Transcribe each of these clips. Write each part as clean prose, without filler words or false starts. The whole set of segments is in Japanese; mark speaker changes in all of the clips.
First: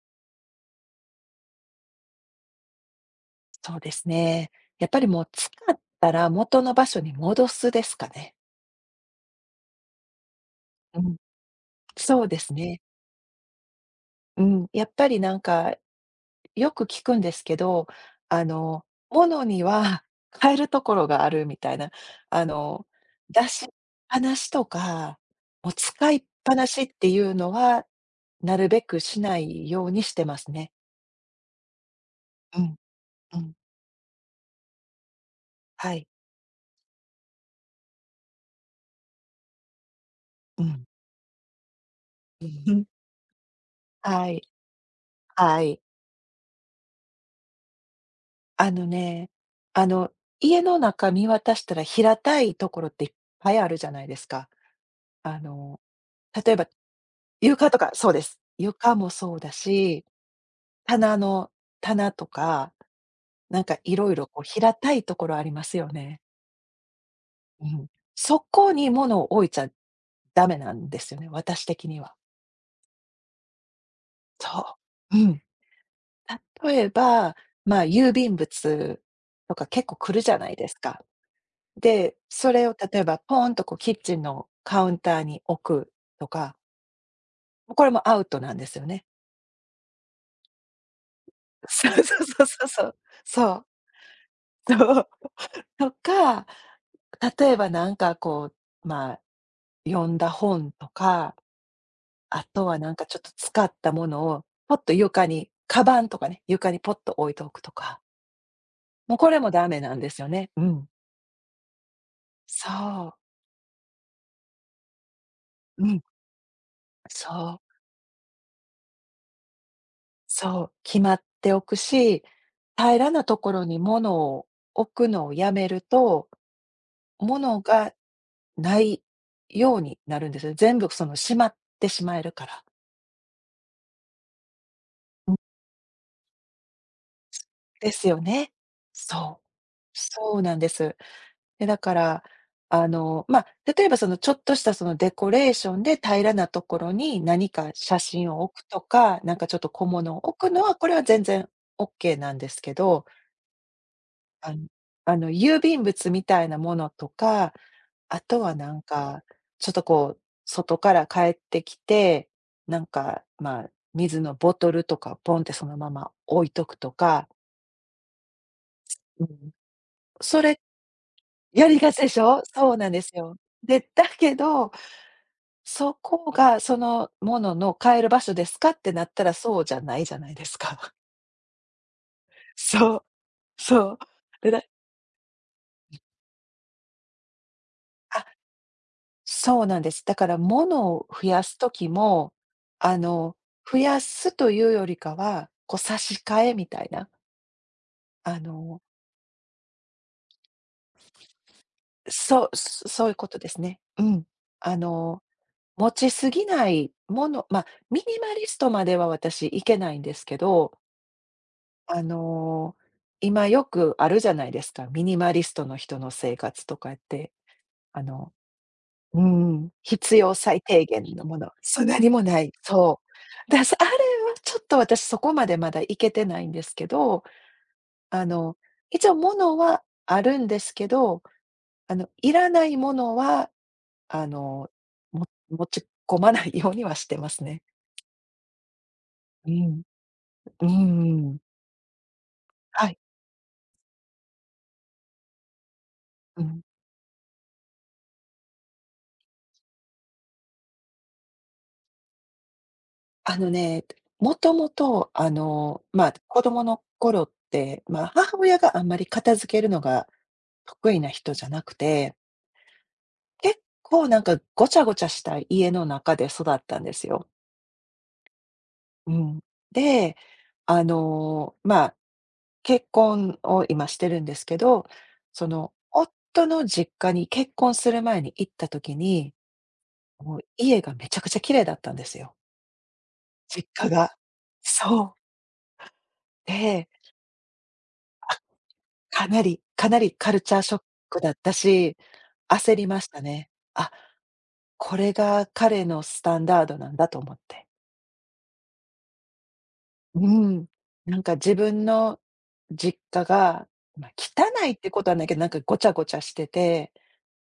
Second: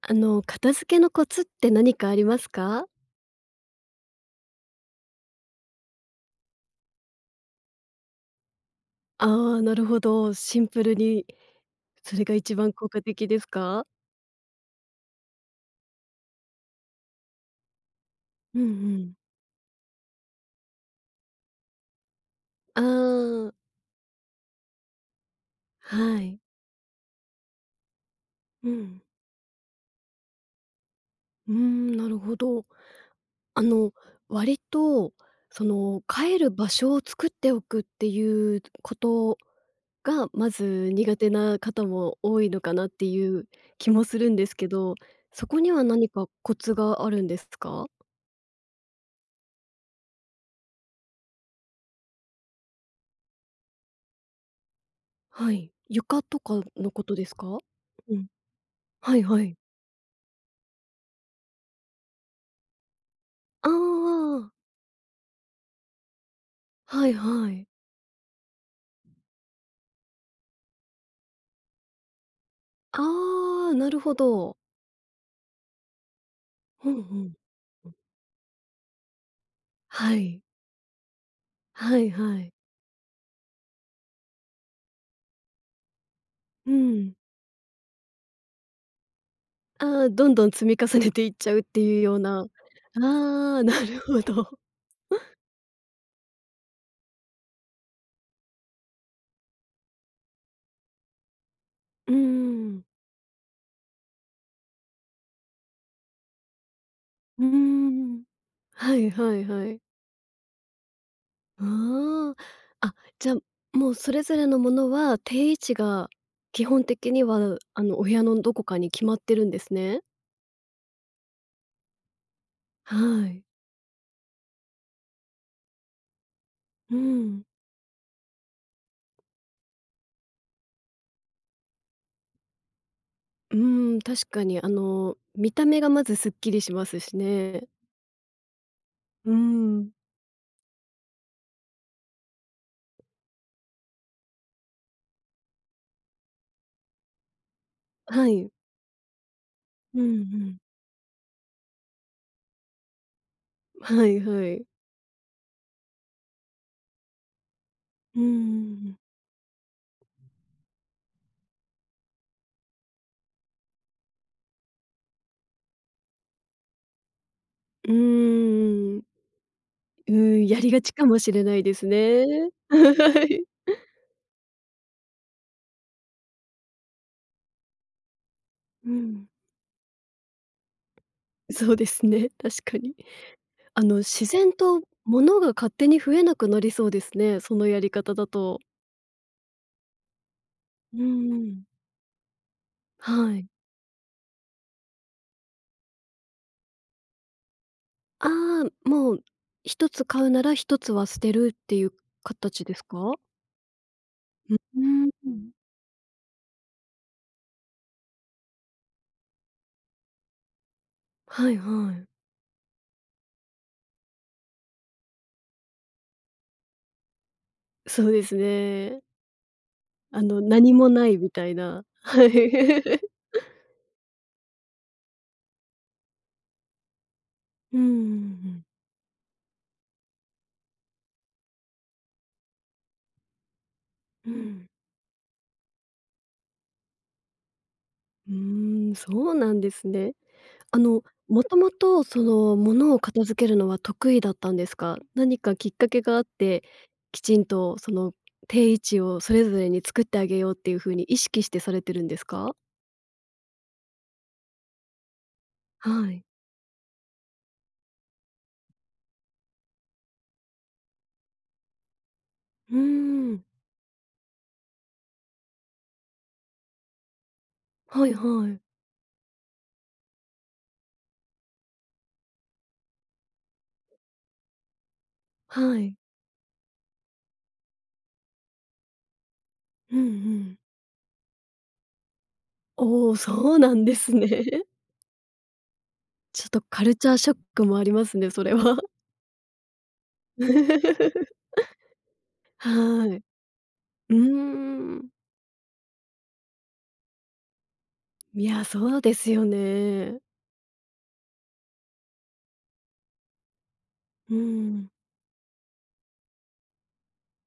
Speaker 1: 片付けのコツって何かありますか？
Speaker 2: そうですね。やっぱりもう使ったら元の場所に戻すですかね。
Speaker 1: ああー、なるほど。シンプル
Speaker 2: うん、
Speaker 1: に、そ
Speaker 2: そ
Speaker 1: れ
Speaker 2: う
Speaker 1: が
Speaker 2: です
Speaker 1: 一番
Speaker 2: ね。
Speaker 1: 効果的ですか？
Speaker 2: うん、やっぱりなんかよく聞くんですけど、あ
Speaker 1: うんう
Speaker 2: の、
Speaker 1: ん。
Speaker 2: 物には 変えるところがあるみたいな、あ
Speaker 1: あ
Speaker 2: の、出
Speaker 1: あ、
Speaker 2: しっぱなしとか、もう使い
Speaker 1: は
Speaker 2: っ
Speaker 1: い。
Speaker 2: ぱなしっていうのは、なる
Speaker 1: う
Speaker 2: べく
Speaker 1: ん。
Speaker 2: しないようにしてますね。
Speaker 1: うーん、なるほ
Speaker 2: う
Speaker 1: ど。
Speaker 2: ん、うん、
Speaker 1: あの、割と、
Speaker 2: はい、
Speaker 1: 帰る場所を作っておくっていうことが、ま
Speaker 2: うん、
Speaker 1: ず苦手な方も多いの
Speaker 2: う
Speaker 1: か
Speaker 2: ん、
Speaker 1: なっていう気もす
Speaker 2: は
Speaker 1: るん
Speaker 2: い、
Speaker 1: ですけど、そこ
Speaker 2: は
Speaker 1: に
Speaker 2: い。
Speaker 1: は何かコツがあるんですか？
Speaker 2: あのね、あの、家の中見渡したら平たいところっていっぱいあるじゃないですか。あ
Speaker 1: はい。
Speaker 2: の、
Speaker 1: 床と
Speaker 2: 例え
Speaker 1: か
Speaker 2: ば、
Speaker 1: のことですか？
Speaker 2: 床とかそう
Speaker 1: う
Speaker 2: で
Speaker 1: ん。
Speaker 2: す。床も
Speaker 1: はい
Speaker 2: そう
Speaker 1: は
Speaker 2: だ
Speaker 1: い。
Speaker 2: し、棚の棚とか、なん
Speaker 1: あ
Speaker 2: かいろいろこう
Speaker 1: あ、
Speaker 2: 平たいところありますよね。
Speaker 1: はいは
Speaker 2: う
Speaker 1: い。
Speaker 2: ん。そこに物を置いちゃダメなんですよね、私的には。
Speaker 1: ああ、なるほど。
Speaker 2: そう。うん。例え
Speaker 1: うんうん。
Speaker 2: ば、まあ、郵便物とか結構来
Speaker 1: は
Speaker 2: るじゃ
Speaker 1: い。
Speaker 2: ないですか。
Speaker 1: はい
Speaker 2: で、
Speaker 1: は
Speaker 2: そ
Speaker 1: い。
Speaker 2: れを例えばポーンとこうキッチンのカウンターに置くとか、
Speaker 1: うん。
Speaker 2: これもアウトなんですよね。
Speaker 1: ああ、どんどん積み重ねていっちゃうっ て
Speaker 2: そう
Speaker 1: いうよ
Speaker 2: そ
Speaker 1: う
Speaker 2: う
Speaker 1: な。
Speaker 2: そう
Speaker 1: あ
Speaker 2: そうそう。そ
Speaker 1: あ、
Speaker 2: う、
Speaker 1: なるほど。
Speaker 2: そう。とか、例えばなんかこう、まあ、読んだ本とか、
Speaker 1: うー
Speaker 2: あとは
Speaker 1: ん。
Speaker 2: なんかちょっと使ったものをポッと床に、カバンとかね、床にポッと置い
Speaker 1: う
Speaker 2: て
Speaker 1: ー
Speaker 2: おくとか、
Speaker 1: ん。はい
Speaker 2: もうこ
Speaker 1: は
Speaker 2: れ
Speaker 1: い
Speaker 2: もダ
Speaker 1: は
Speaker 2: メ
Speaker 1: い。
Speaker 2: なんですよね。うん。
Speaker 1: ああ。あ、
Speaker 2: そう。
Speaker 1: じゃ、もうそれぞれのものは定位置
Speaker 2: うん、
Speaker 1: が基本的には、
Speaker 2: そう。
Speaker 1: お部屋のどこかに決まってるんですね。
Speaker 2: そう、決まっておくし、平らな
Speaker 1: は
Speaker 2: と
Speaker 1: い。
Speaker 2: ころに物を置くのをやめると、
Speaker 1: うん。
Speaker 2: 物がないようになるんですよ。全部そのしまってしまえるから。
Speaker 1: うーん、確かに
Speaker 2: うん。
Speaker 1: 見た目がまずすっきりしますしね。
Speaker 2: ですよね。
Speaker 1: うー
Speaker 2: そう。
Speaker 1: ん。
Speaker 2: そうなんです。で、だから、あの、ま、あ例えばそのちょっとしたそのデコレーションで平らなところに何か写
Speaker 1: は
Speaker 2: 真を
Speaker 1: い。
Speaker 2: 置くとか、なんかちょっと小
Speaker 1: う
Speaker 2: 物
Speaker 1: ん
Speaker 2: を
Speaker 1: う
Speaker 2: 置く
Speaker 1: ん。
Speaker 2: のは、これは全然オッケーなんですけど。
Speaker 1: はいは
Speaker 2: あ
Speaker 1: い。
Speaker 2: の郵便物みたいなものとか、あ
Speaker 1: うんうんう
Speaker 2: とはなん
Speaker 1: ん。
Speaker 2: か、ちょっとこう、外から帰ってきて、なんか、まあ、水のボトルとかポンってそのまま置いとくとか、
Speaker 1: うーん。
Speaker 2: うん、
Speaker 1: うー
Speaker 2: そ
Speaker 1: ん、
Speaker 2: れ
Speaker 1: やりがちかもしれない
Speaker 2: や
Speaker 1: で
Speaker 2: り
Speaker 1: す
Speaker 2: がちでし
Speaker 1: ね。
Speaker 2: ょ？そうなんです
Speaker 1: は
Speaker 2: よ。
Speaker 1: い。
Speaker 2: で、だけど、そこがそのものの買える場所ですかっ
Speaker 1: う
Speaker 2: てなった
Speaker 1: ん。
Speaker 2: らそうじゃないじゃないですか。
Speaker 1: そうですね、確か
Speaker 2: そ
Speaker 1: に。
Speaker 2: う、そう。
Speaker 1: 自
Speaker 2: で、
Speaker 1: 然
Speaker 2: だ
Speaker 1: と物が勝手に増えなくなりそうですね、そのやり方
Speaker 2: あ
Speaker 1: だと。
Speaker 2: そうなんです。だからもの
Speaker 1: う
Speaker 2: を増
Speaker 1: んう
Speaker 2: やす
Speaker 1: ん。
Speaker 2: ときも、あ
Speaker 1: は
Speaker 2: の、
Speaker 1: い。
Speaker 2: 増やすというよりかは、こう差し替えみたいな、
Speaker 1: あ
Speaker 2: あの、
Speaker 1: あ、もう一つ買うなら一つは捨てるっていう形です
Speaker 2: そういう
Speaker 1: か？
Speaker 2: ことですね。うん。
Speaker 1: う
Speaker 2: あ
Speaker 1: ー
Speaker 2: の、
Speaker 1: ん。
Speaker 2: 持ちすぎないもの、まあ、ミニマリストまでは私いけないんですけど、
Speaker 1: はいは
Speaker 2: あ
Speaker 1: い。
Speaker 2: の、今よくあるじゃないですか。ミニマリストの人の生活とかって、あ
Speaker 1: そうで
Speaker 2: の
Speaker 1: すね。
Speaker 2: うん、必要最
Speaker 1: 何
Speaker 2: 低
Speaker 1: も
Speaker 2: 限
Speaker 1: ない
Speaker 2: の
Speaker 1: み
Speaker 2: も
Speaker 1: た
Speaker 2: の。
Speaker 1: い
Speaker 2: そう、
Speaker 1: な。
Speaker 2: 何も
Speaker 1: はい。
Speaker 2: ない。そ う。あれはちょっと私そこまでまだいけてないんですけど、
Speaker 1: うんうんう
Speaker 2: あの、
Speaker 1: ん。
Speaker 2: 一応物はあるんですけど、いらないものは、あ
Speaker 1: うん。
Speaker 2: の、持ち込まないようにはしてますね。
Speaker 1: うーん、そう
Speaker 2: う
Speaker 1: なんで
Speaker 2: ん。
Speaker 1: すね。
Speaker 2: うんうん。
Speaker 1: もともと
Speaker 2: は
Speaker 1: 物
Speaker 2: い。
Speaker 1: を片付けるのは得意だったんですか？何かきっかけがあっ
Speaker 2: うん。
Speaker 1: て、きちんとその定位置をそれぞれに作ってあげようっていう風に意識してされてるんですか？
Speaker 2: あのね、もともと、ま
Speaker 1: は
Speaker 2: あ、
Speaker 1: い。
Speaker 2: 子供の頃って、まあ、母親があんまり片付けるのが得意な人じゃなくて、
Speaker 1: うーん。
Speaker 2: 結構なんかごちゃごちゃした家の中で育ったんですよ。
Speaker 1: はいはい。
Speaker 2: うん。で、まあ、結婚を今してるんですけど、その
Speaker 1: はい。
Speaker 2: 夫の実家に結婚する前に行った時に、
Speaker 1: うんう
Speaker 2: もう
Speaker 1: ん。
Speaker 2: 家がめちゃくちゃ綺麗だったんですよ、
Speaker 1: おお、そう
Speaker 2: 実
Speaker 1: なん
Speaker 2: 家
Speaker 1: です
Speaker 2: が。
Speaker 1: ね。
Speaker 2: そう。
Speaker 1: ちょっとカ
Speaker 2: で、
Speaker 1: ルチャーショックもありますね、
Speaker 2: あ、
Speaker 1: それは。
Speaker 2: かなりかなりカルチャーショックだった し、焦りま
Speaker 1: は
Speaker 2: し
Speaker 1: い。
Speaker 2: た
Speaker 1: う
Speaker 2: ね。あ、
Speaker 1: ー
Speaker 2: こ
Speaker 1: ん。
Speaker 2: れが彼のスタンダードなんだと思って。
Speaker 1: いや、そうですよね。
Speaker 2: うん。なんか自分の実家が、まあ、
Speaker 1: う
Speaker 2: 汚いって
Speaker 1: ん。
Speaker 2: ことはないけど、なんかごちゃごちゃしてて、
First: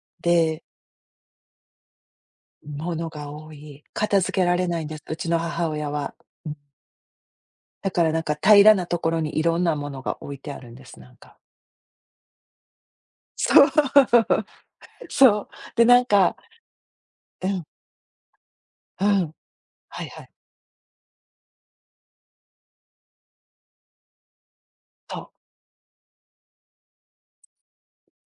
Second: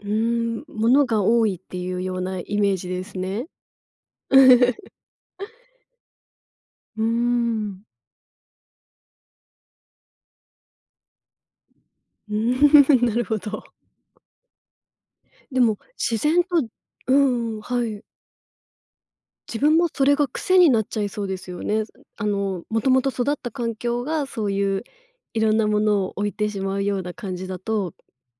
Speaker 1: うー
Speaker 2: で、
Speaker 1: ん、ものが多いっていうようなイメージで
Speaker 2: 物
Speaker 1: す
Speaker 2: が
Speaker 1: ね。
Speaker 2: 多い。片付けられないんで す、うちの母親は。うん。
Speaker 1: うーん。
Speaker 2: だからなんか平らなところにいろんなものが置いてあるんです、なんか。
Speaker 1: うーん なる ほど。
Speaker 2: そう。そう。
Speaker 1: でも、
Speaker 2: で、なん
Speaker 1: 自
Speaker 2: か
Speaker 1: 然とう
Speaker 2: う
Speaker 1: ん、
Speaker 2: ん、
Speaker 1: はい。
Speaker 2: うん。
Speaker 1: 自分も
Speaker 2: は
Speaker 1: そ
Speaker 2: い
Speaker 1: れ
Speaker 2: はい。
Speaker 1: が癖になっちゃいそうですよね。もともと育った環境がそういう
Speaker 2: そ
Speaker 1: い
Speaker 2: う。
Speaker 1: ろんなものを置いてしまうような感じだと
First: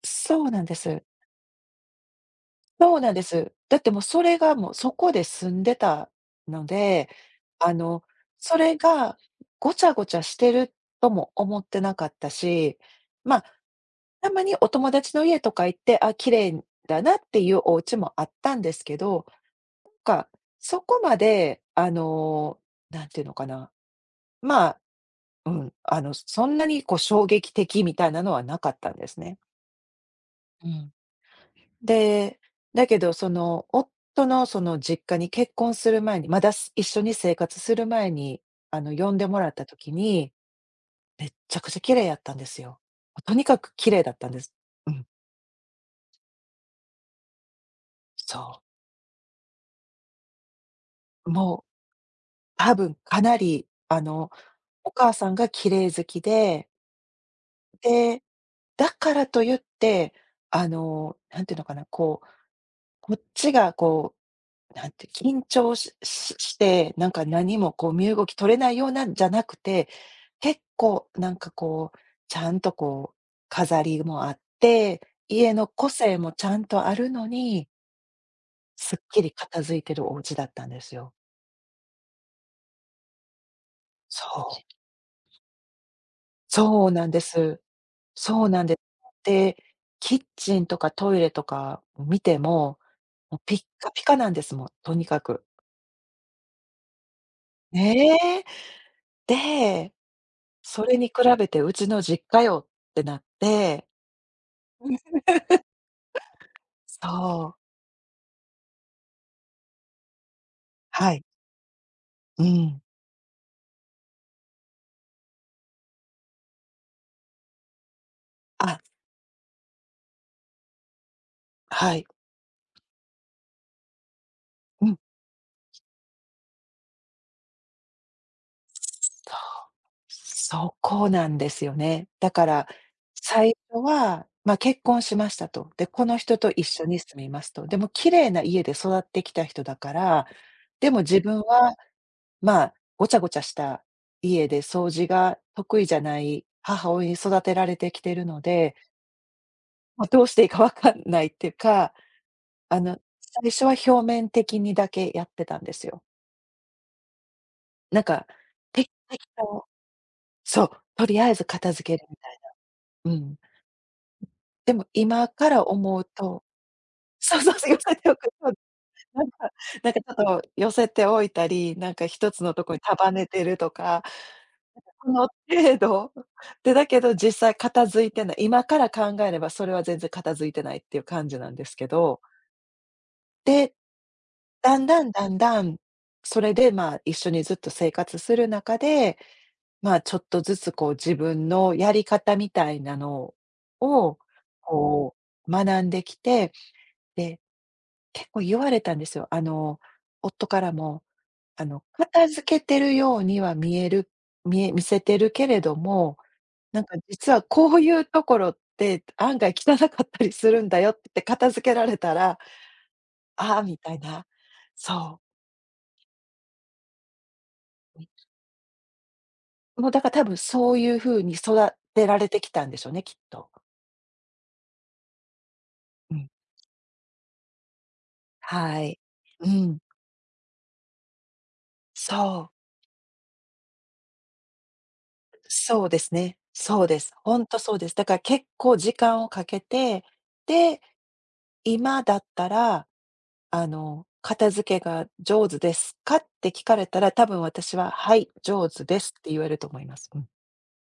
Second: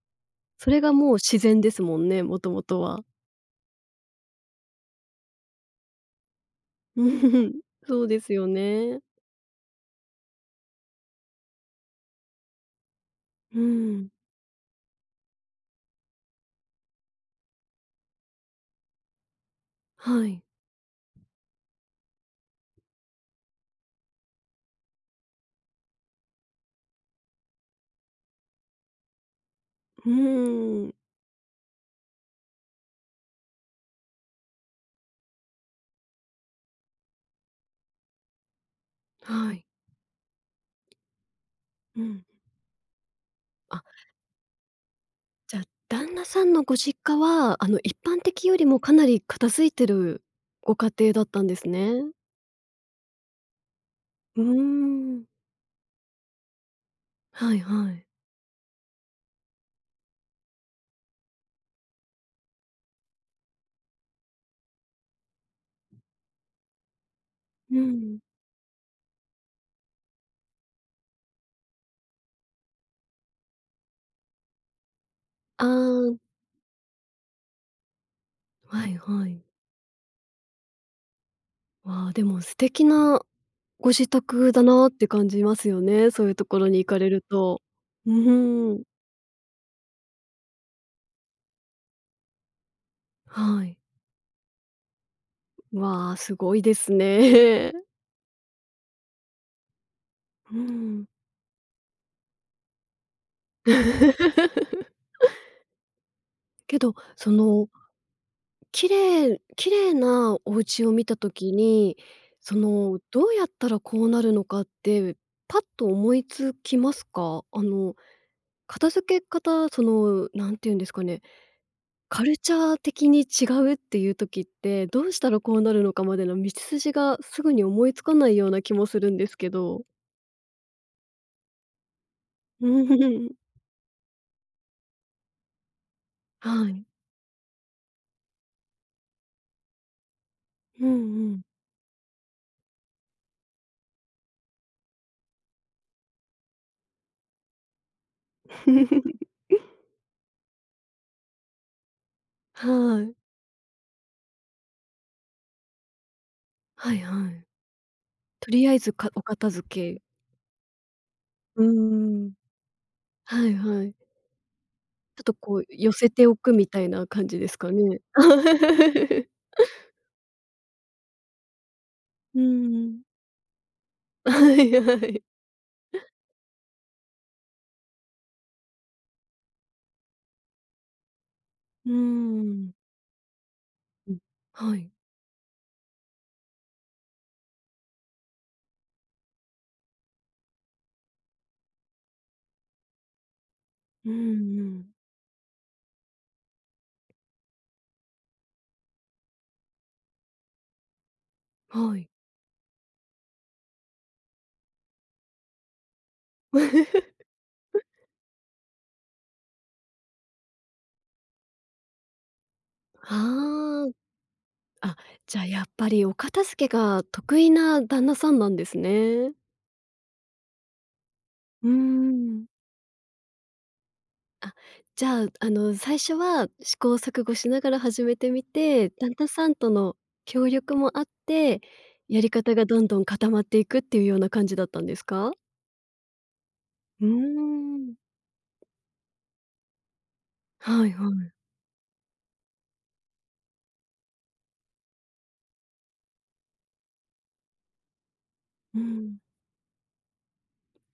Speaker 2: そうなん
Speaker 1: そ
Speaker 2: で
Speaker 1: れが
Speaker 2: す。
Speaker 1: もう自然ですもんね、もともとは。
Speaker 2: そ
Speaker 1: う
Speaker 2: う
Speaker 1: ん
Speaker 2: なんです。だってもうそれがもうそこで住んでたので、あの、
Speaker 1: そうですよ
Speaker 2: それ
Speaker 1: ね。
Speaker 2: がごちゃごちゃしてるとも思ってなかったし、まあ、
Speaker 1: うん。
Speaker 2: たまにお友達の家とか行って、あ、綺麗だなっていうお家もあったんですけど、
Speaker 1: は
Speaker 2: か、
Speaker 1: い。
Speaker 2: そこまでなんていうのかな、まあ、うん、そんなにこう衝撃的みたいなのはなかったんですね。
Speaker 1: う
Speaker 2: う
Speaker 1: ー
Speaker 2: ん。
Speaker 1: ん。
Speaker 2: で、だけどその、夫のその実家に結婚する前に、まだ一緒に生活する前に、呼んでもらっ
Speaker 1: は
Speaker 2: た
Speaker 1: い。
Speaker 2: 時に、めっちゃくちゃ綺
Speaker 1: う
Speaker 2: 麗やっ
Speaker 1: ん。
Speaker 2: たんですよ。とにかく
Speaker 1: あ、
Speaker 2: 綺麗だったんです。うん、
Speaker 1: じゃあ、旦那さんのご実家は、一般的よ
Speaker 2: そ
Speaker 1: りもかなり片付いてるご家庭だっ
Speaker 2: う。
Speaker 1: たんで
Speaker 2: もう
Speaker 1: すね。
Speaker 2: 多分かなり、
Speaker 1: うー
Speaker 2: お母
Speaker 1: ん。
Speaker 2: さんが綺麗好きで、
Speaker 1: はいはい。
Speaker 2: で、だからと言って、なんていうのかな、こう、こっちがこうなんて、緊張して、なんか何も
Speaker 1: う
Speaker 2: こう身
Speaker 1: ん。
Speaker 2: 動き取れないようなんじゃなくて、結構なんかこう、ちゃんとこう飾りもあって、家
Speaker 1: あ
Speaker 2: の個
Speaker 1: あ、
Speaker 2: 性もちゃんとあるのに、
Speaker 1: は
Speaker 2: す
Speaker 1: い
Speaker 2: っき
Speaker 1: は
Speaker 2: り
Speaker 1: い。
Speaker 2: 片付いてるお家だったんですよ。
Speaker 1: わあ、でも素敵なご自
Speaker 2: そ
Speaker 1: 宅
Speaker 2: う。
Speaker 1: だなって感じますよね、そういうところに行
Speaker 2: そう
Speaker 1: か
Speaker 2: な
Speaker 1: れ
Speaker 2: んで
Speaker 1: る
Speaker 2: す。
Speaker 1: と。う
Speaker 2: そうなん
Speaker 1: ー
Speaker 2: です。
Speaker 1: ん。
Speaker 2: で、キッチンとかトイレとか見ても、もうピッ
Speaker 1: はい。
Speaker 2: カピカなんです、とにかく。
Speaker 1: わあ、すごいですね。
Speaker 2: ねえ。で、
Speaker 1: う
Speaker 2: それ
Speaker 1: ん。
Speaker 2: に比べてうちの実家よってなって、
Speaker 1: けど、
Speaker 2: そう、
Speaker 1: 綺麗綺麗なお家を見
Speaker 2: は
Speaker 1: た
Speaker 2: い、
Speaker 1: 時に、
Speaker 2: うん、
Speaker 1: どうやったらこうなるのかって、パッと思いつきますか？
Speaker 2: あ、
Speaker 1: 片付け方、なんて言うんですかね、
Speaker 2: はい、
Speaker 1: カルチャー的に違うっていう時って、
Speaker 2: うん、
Speaker 1: どうしたらこうなるのかまでの道筋がすぐに思いつかないような気もするん
Speaker 2: そ
Speaker 1: で
Speaker 2: う、
Speaker 1: すけど。
Speaker 2: そこなんですよね。だから、
Speaker 1: うん
Speaker 2: 最初は、まあ、結婚しましたと。で、この人と一
Speaker 1: はい。
Speaker 2: 緒に住みますと。でも綺麗な家で育ってきた人だから、
Speaker 1: う
Speaker 2: で
Speaker 1: んう
Speaker 2: も自分
Speaker 1: ん。
Speaker 2: は、まあ、ごちゃごちゃした家で掃除が得意じゃない母親に育てられてきてるので、まあ、どうしていいか分かんないっていうか。あの、
Speaker 1: はい。
Speaker 2: 最初は表面的にだけやってたんですよ。
Speaker 1: はいはい。
Speaker 2: なんか、
Speaker 1: とりあえ
Speaker 2: テキ
Speaker 1: ずか
Speaker 2: テ
Speaker 1: お
Speaker 2: キ
Speaker 1: 片
Speaker 2: と、
Speaker 1: 付け
Speaker 2: そう、とりあえず
Speaker 1: う
Speaker 2: 片付けるみ
Speaker 1: ー
Speaker 2: た
Speaker 1: ん。
Speaker 2: い。うん。
Speaker 1: はいはい。
Speaker 2: でも
Speaker 1: ちょっ
Speaker 2: 今
Speaker 1: と
Speaker 2: か
Speaker 1: こう
Speaker 2: ら
Speaker 1: 寄
Speaker 2: 思う
Speaker 1: せてお
Speaker 2: と
Speaker 1: くみたいな感
Speaker 2: そ
Speaker 1: じ
Speaker 2: う、
Speaker 1: で
Speaker 2: そう
Speaker 1: す
Speaker 2: そ
Speaker 1: か
Speaker 2: う、寄せ
Speaker 1: ね？
Speaker 2: ておくと、なん かなんかちょっと寄せておいたり、なんか一
Speaker 1: う
Speaker 2: つ
Speaker 1: ー
Speaker 2: のとこに
Speaker 1: ん。
Speaker 2: 束ねてるとか、
Speaker 1: はいは
Speaker 2: こ
Speaker 1: い。
Speaker 2: の程度で、だけど実際片付いてない、今から考えればそれは全然片付いてないっていう感じなんですけ
Speaker 1: うー
Speaker 2: ど。
Speaker 1: ん。
Speaker 2: で、
Speaker 1: うん。は
Speaker 2: だん
Speaker 1: い。
Speaker 2: だんだんだん、それで、まあ、一緒にずっと生活する中で、まあ、ちょっとずつこう自分のやり方みたいなの
Speaker 1: う
Speaker 2: を、
Speaker 1: んうん。
Speaker 2: こう学んできて、で、結構言われたんですよ。夫からも、
Speaker 1: はい。
Speaker 2: 片付けてるようには見える見え見せてるけれども、なんか実 はこういうところって案外汚かったりするんだよって言って片付けられたら、ああ、み
Speaker 1: あ
Speaker 2: たいな。
Speaker 1: あ、あ、
Speaker 2: そう。
Speaker 1: じゃあやっぱりお片付けが得意な旦那さんなんですね。
Speaker 2: もうだから多分そういう風に
Speaker 1: う
Speaker 2: 育
Speaker 1: ー
Speaker 2: てられて
Speaker 1: ん。
Speaker 2: きたんでしょうね、きっと。
Speaker 1: あ、じゃあ、最
Speaker 2: う
Speaker 1: 初
Speaker 2: ん。
Speaker 1: は試行錯誤しながら始めてみ
Speaker 2: は
Speaker 1: て、
Speaker 2: い。
Speaker 1: 旦那
Speaker 2: う
Speaker 1: さんと
Speaker 2: ん。
Speaker 1: の協力もあって、やり
Speaker 2: そ
Speaker 1: 方
Speaker 2: う、
Speaker 1: がどんどん固まっていくっていうような感じだったんですか？
Speaker 2: そうですね。そうで
Speaker 1: うー
Speaker 2: す。ほんとそうです。
Speaker 1: ん。
Speaker 2: だから結構時間をかけて、で、
Speaker 1: はいはい。
Speaker 2: 今だったら、「片付けが上手ですか？」って聞かれたら、多分私は「はい、上
Speaker 1: う
Speaker 2: 手です」
Speaker 1: ん。
Speaker 2: って言えると思います。うん。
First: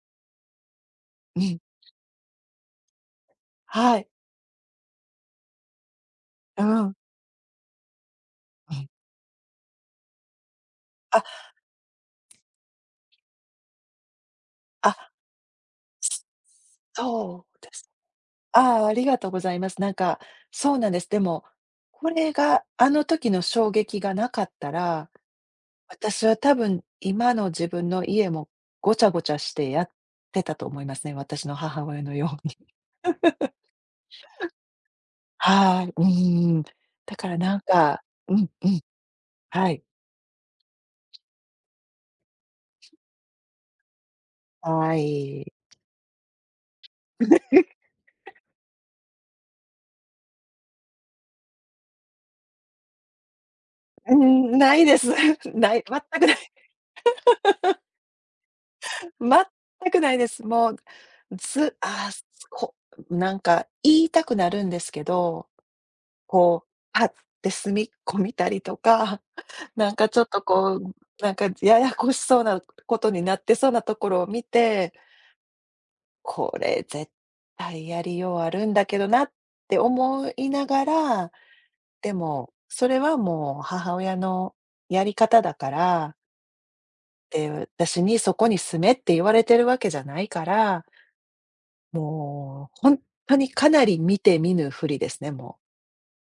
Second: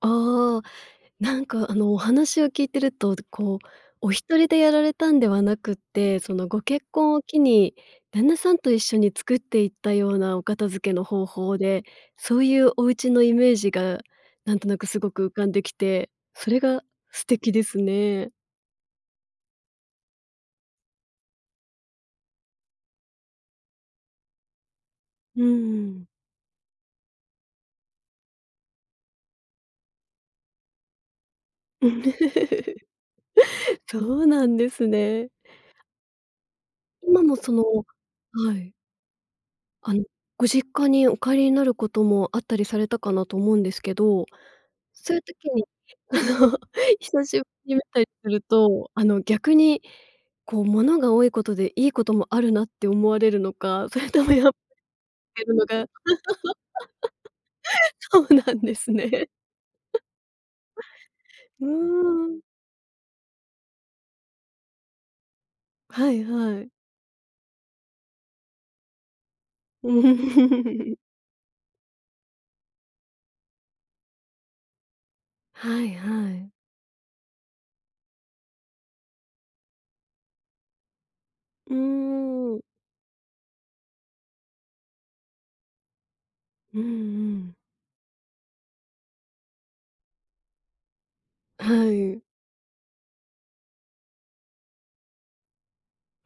Speaker 1: ああ。な
Speaker 2: う
Speaker 1: ん
Speaker 2: ん。
Speaker 1: かお話を聞いてると、こう、
Speaker 2: はい。
Speaker 1: お一人でやられたんではなくって、そのご
Speaker 2: う
Speaker 1: 結
Speaker 2: ん。
Speaker 1: 婚を機に、旦那さんと
Speaker 2: う
Speaker 1: 一
Speaker 2: ん。
Speaker 1: 緒に作っていったようなお片付けの
Speaker 2: あ、
Speaker 1: 方法で、そういうお家のイメージがなんとなく
Speaker 2: あ、
Speaker 1: すごく浮かんできて、それが素
Speaker 2: そ
Speaker 1: 敵
Speaker 2: う
Speaker 1: で
Speaker 2: で
Speaker 1: す
Speaker 2: す。
Speaker 1: ね。
Speaker 2: ああ、ありがとうございます。なんか、そうなんです。でも、これが、あの時の衝撃がなかったら、
Speaker 1: うん。
Speaker 2: 私は多分今の自分の家もごちゃごちゃしてやってたと思いますね、私の母親のように。
Speaker 1: そうなんですね。
Speaker 2: はい、うん、だ
Speaker 1: 今
Speaker 2: か
Speaker 1: も
Speaker 2: ら
Speaker 1: そ
Speaker 2: なん
Speaker 1: の
Speaker 2: か、うん
Speaker 1: は
Speaker 2: う
Speaker 1: い、
Speaker 2: ん、はい。
Speaker 1: あの、ご実家にお帰りになることもあったりされたかなと思うんですけど
Speaker 2: は
Speaker 1: そういう時
Speaker 2: い。
Speaker 1: に、あの、久しぶりに見 たりすると、逆に、こう、物が多いことでいいこともあるなって思われるのか、それ
Speaker 2: う
Speaker 1: ともやっ
Speaker 2: ん、ないです。
Speaker 1: ぱ るの
Speaker 2: ない、
Speaker 1: が
Speaker 2: 全 くない。
Speaker 1: そうなんですね。
Speaker 2: 全くないです。もう、
Speaker 1: うー
Speaker 2: ずああ、
Speaker 1: ん。
Speaker 2: こなんか言いたくなるんですけど、
Speaker 1: はいは
Speaker 2: こう、
Speaker 1: い。
Speaker 2: パッて隅っこ見たりとか、なんかちょっとこう、なんかややこしそうなことになってそうなところを見て、
Speaker 1: はいはい。
Speaker 2: これ絶対やりようあるんだけどなって思いながら、
Speaker 1: うー
Speaker 2: でも、
Speaker 1: ん。
Speaker 2: それはもう母親のやり方だから、
Speaker 1: うんう
Speaker 2: で、
Speaker 1: ん。
Speaker 2: 私にそこに住めって言われてるわけじゃないから、
Speaker 1: はい。
Speaker 2: もうほんとにかなり見て見ぬふりですね、もう。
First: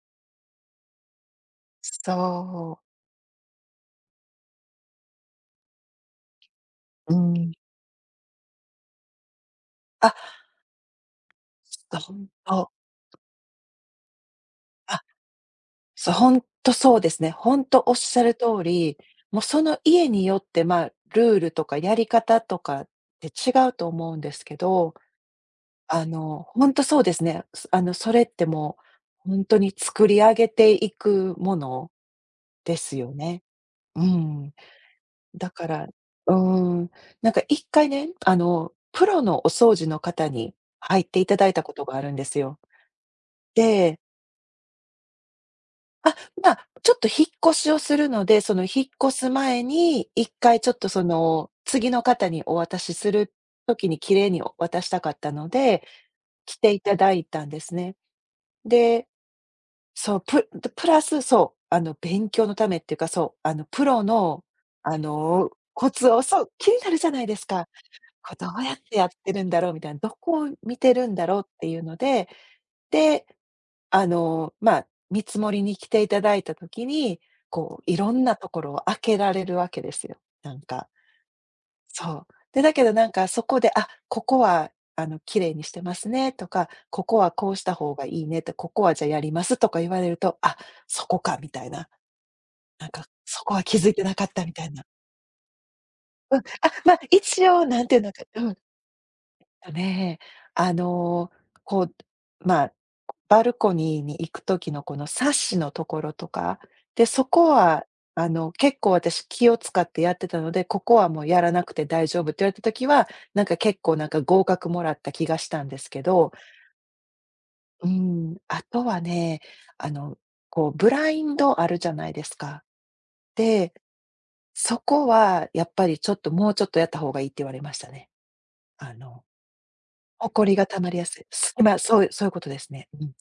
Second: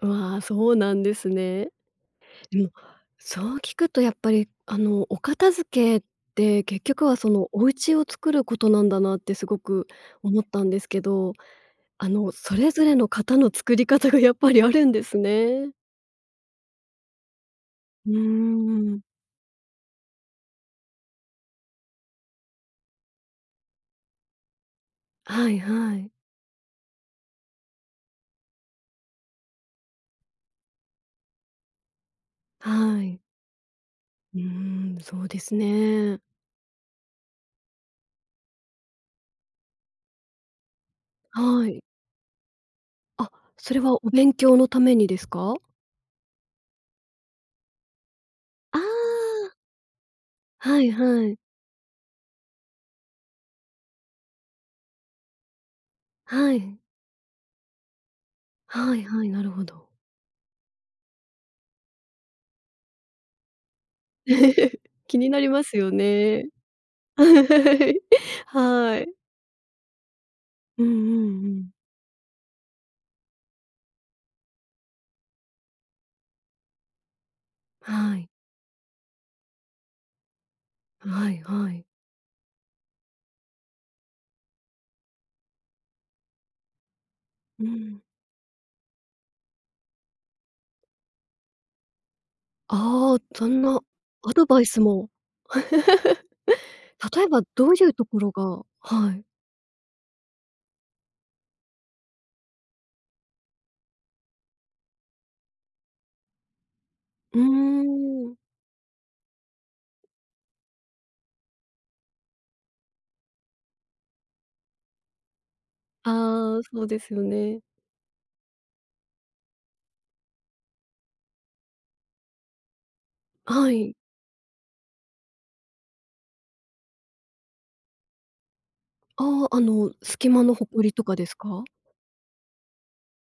Speaker 1: わあ、そうなんですね。
Speaker 2: そ
Speaker 1: でも、そう聞くとやっぱり、お片付けって結局
Speaker 2: う。
Speaker 1: はそ
Speaker 2: う
Speaker 1: の
Speaker 2: ん。
Speaker 1: お家を作ることなんだなってすごく思ったんですけど、
Speaker 2: あ、ほん
Speaker 1: それ
Speaker 2: と。
Speaker 1: ぞれの方の作り方がやっぱりあるんですね。
Speaker 2: そう、ほんとそうですね。ほんとおっ
Speaker 1: うー
Speaker 2: しゃる通り、
Speaker 1: ん。
Speaker 2: もうその家によって、まあ、ルールとかやり方とかって違うと思うんですけど、
Speaker 1: はいは
Speaker 2: あ
Speaker 1: い。
Speaker 2: の、ほんとそうですね。あの、それってもう、ほんとに作り上げていくものです
Speaker 1: は
Speaker 2: よ
Speaker 1: い。
Speaker 2: ね。う
Speaker 1: う
Speaker 2: ん。
Speaker 1: ーん、そうで
Speaker 2: だ
Speaker 1: す
Speaker 2: から、
Speaker 1: ね。
Speaker 2: うーん、なんか1回ね、あの、プロのお掃除の方に入っていただいた
Speaker 1: は
Speaker 2: こ
Speaker 1: い。
Speaker 2: とがあるんですよ。
Speaker 1: あ、それは
Speaker 2: で
Speaker 1: お勉強のためにですか？
Speaker 2: あ、まあ、ちょっと引っ越しをするので、その
Speaker 1: ああ、
Speaker 2: 引っ越す前に、一回ちょっ
Speaker 1: は
Speaker 2: と
Speaker 1: い
Speaker 2: そ
Speaker 1: はい。
Speaker 2: の、次の方にお渡しする時に綺麗にお渡したかったので、
Speaker 1: は
Speaker 2: 着て
Speaker 1: い。
Speaker 2: いただいたんですね。
Speaker 1: はい
Speaker 2: で、
Speaker 1: はい、なるほど。
Speaker 2: そう、ラス、そう、あの、勉強のためっていうか、そう、あの、プロの、あ
Speaker 1: 気になり
Speaker 2: の、
Speaker 1: ます
Speaker 2: コ
Speaker 1: よ
Speaker 2: ツを、そ
Speaker 1: ね。
Speaker 2: う、気になるじゃ ない
Speaker 1: は
Speaker 2: ですか。
Speaker 1: い。
Speaker 2: こうどうやって
Speaker 1: は
Speaker 2: や
Speaker 1: い
Speaker 2: ってるんだろうみたいな、どこを見
Speaker 1: うんう
Speaker 2: てるんだろう
Speaker 1: んう
Speaker 2: って
Speaker 1: ん。
Speaker 2: いうので、で、まあ、見積もりに来ていただいた時に、こう、いろ
Speaker 1: は
Speaker 2: ん
Speaker 1: い。
Speaker 2: なところを開けられるわけですよ、なんか。
Speaker 1: はいはい。
Speaker 2: そう。で、だけどなんかそこで、あ、ここはあの、綺麗にしてますねとか、ここはこうし
Speaker 1: う
Speaker 2: た方
Speaker 1: ん。
Speaker 2: がいいねって、ここはじゃあやりますとか言われると、あ、そこかみたいな、なんか、
Speaker 1: ああ、
Speaker 2: そ
Speaker 1: そ
Speaker 2: こは
Speaker 1: ん
Speaker 2: 気
Speaker 1: な
Speaker 2: づいてなかっ
Speaker 1: ア
Speaker 2: た
Speaker 1: ド
Speaker 2: み
Speaker 1: バ
Speaker 2: た
Speaker 1: イ
Speaker 2: い
Speaker 1: ス
Speaker 2: な。
Speaker 1: も。例えば
Speaker 2: 一応
Speaker 1: どう
Speaker 2: な
Speaker 1: い
Speaker 2: ん
Speaker 1: う
Speaker 2: ていう
Speaker 1: と
Speaker 2: の
Speaker 1: こ
Speaker 2: か、
Speaker 1: ろがはい。
Speaker 2: とね、あの、こう、まあ、バルコニーに行く時のこのサッシのところとか、で、そ
Speaker 1: うー
Speaker 2: こは、あ
Speaker 1: ん。
Speaker 2: の、結構私気を使ってやってたので、ここはもうやらなくて大丈夫って言われた時は、なんか結構なんか合格もらった気がしたんですけど、
Speaker 1: ああ、そうですよね。
Speaker 2: うん、あとはね、あの、こうブラインドあるじゃないですか。
Speaker 1: は
Speaker 2: で、
Speaker 1: い。
Speaker 2: そこはやっぱりちょっともうちょっとやった方がいいって言われましたね。あの
Speaker 1: ああ、隙
Speaker 2: ほ
Speaker 1: 間
Speaker 2: こ
Speaker 1: の
Speaker 2: りが
Speaker 1: ほ
Speaker 2: 溜
Speaker 1: こ
Speaker 2: ま
Speaker 1: り
Speaker 2: り
Speaker 1: と
Speaker 2: や
Speaker 1: か
Speaker 2: す
Speaker 1: で
Speaker 2: い。
Speaker 1: すか？
Speaker 2: 今、そう、そういうことですね。うん。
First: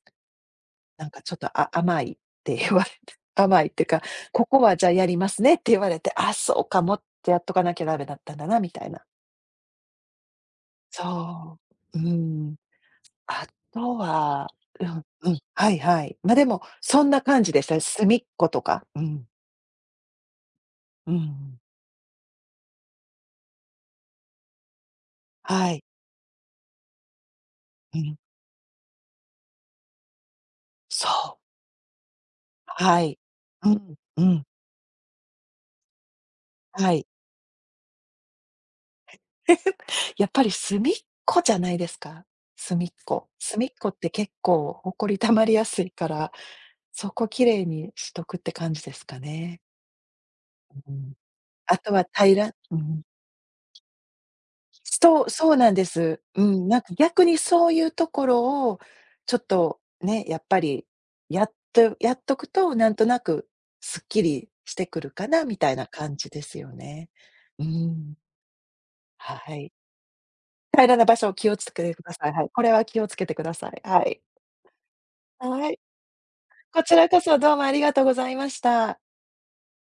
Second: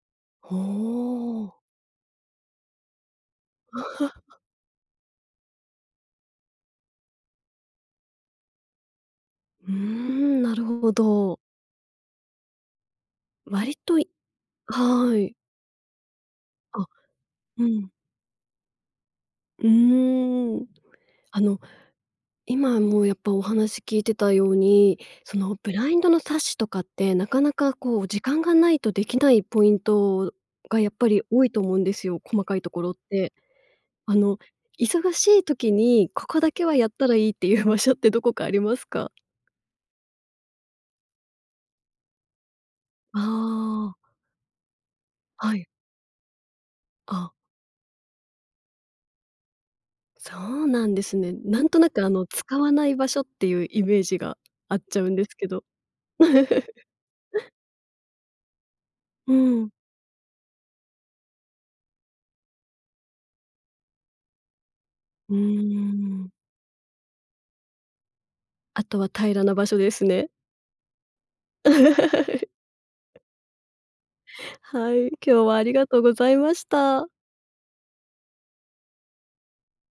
Speaker 1: お
Speaker 2: なんかちょっと、
Speaker 1: お。
Speaker 2: 甘いって言われて、甘いっていうか、ここはじゃあやりますねって言われて、あ、そうかもってやっとかなきゃダメだったんだなみたいな。
Speaker 1: うーん、なるほど。
Speaker 2: そう。うん。あ
Speaker 1: 割
Speaker 2: と
Speaker 1: とい
Speaker 2: は、うん
Speaker 1: は
Speaker 2: う
Speaker 1: い。
Speaker 2: ん、はいはい。ま、でも、
Speaker 1: あ、
Speaker 2: そんな感じで
Speaker 1: う
Speaker 2: したね。
Speaker 1: ん。
Speaker 2: 隅っことか。うん。
Speaker 1: うーん。
Speaker 2: う
Speaker 1: あ
Speaker 2: ん。
Speaker 1: の今もうやっぱお話聞いてたように、その
Speaker 2: は
Speaker 1: ブ
Speaker 2: い。
Speaker 1: ラインドの冊子とかってなかなか
Speaker 2: う
Speaker 1: こう
Speaker 2: ん。
Speaker 1: 時間がないとできないポイントがやっ
Speaker 2: そ
Speaker 1: ぱり多い
Speaker 2: う。
Speaker 1: と思うんですよ、細かいところっ
Speaker 2: はい。
Speaker 1: て。
Speaker 2: うん、
Speaker 1: あ
Speaker 2: う
Speaker 1: の
Speaker 2: ん。
Speaker 1: 忙しい時にここだけはやっ
Speaker 2: はい。
Speaker 1: たらいいっていう場所ってどこかありますか？
Speaker 2: やっぱり隅っこじゃないですか？隅っこ。隅っこ
Speaker 1: ああ
Speaker 2: って
Speaker 1: ー、
Speaker 2: 結構ほこり溜まり
Speaker 1: は
Speaker 2: や
Speaker 1: い。
Speaker 2: すいから、そこ
Speaker 1: あ、
Speaker 2: 綺麗にしとくって感じですかね。
Speaker 1: そうな
Speaker 2: う
Speaker 1: んで
Speaker 2: ん。
Speaker 1: すね。なん
Speaker 2: あ
Speaker 1: とな
Speaker 2: と
Speaker 1: く
Speaker 2: は
Speaker 1: あの
Speaker 2: 平ら
Speaker 1: 使わ
Speaker 2: う
Speaker 1: ない
Speaker 2: ん。
Speaker 1: 場所っていうイメージがあっちゃうん
Speaker 2: そ
Speaker 1: で
Speaker 2: う、
Speaker 1: すけ
Speaker 2: そう
Speaker 1: ど。
Speaker 2: なんです。うん、なん か逆にそういうところを
Speaker 1: う
Speaker 2: ちょっ
Speaker 1: ん。
Speaker 2: とね、やっぱりやっとくと、なんとなくすっきりしてくるか
Speaker 1: うー
Speaker 2: なみたいな感じで
Speaker 1: ん。
Speaker 2: すよね。うん、
Speaker 1: あとは平
Speaker 2: は
Speaker 1: らな場
Speaker 2: い。
Speaker 1: 所ですね。
Speaker 2: 平らな場所を気をつけてください。はい。これは気をつけてください。はい。
Speaker 1: はい、今日はあ
Speaker 2: は
Speaker 1: り
Speaker 2: い。
Speaker 1: がとうございまし
Speaker 2: こち
Speaker 1: た。
Speaker 2: らこそどうもありがとうございました。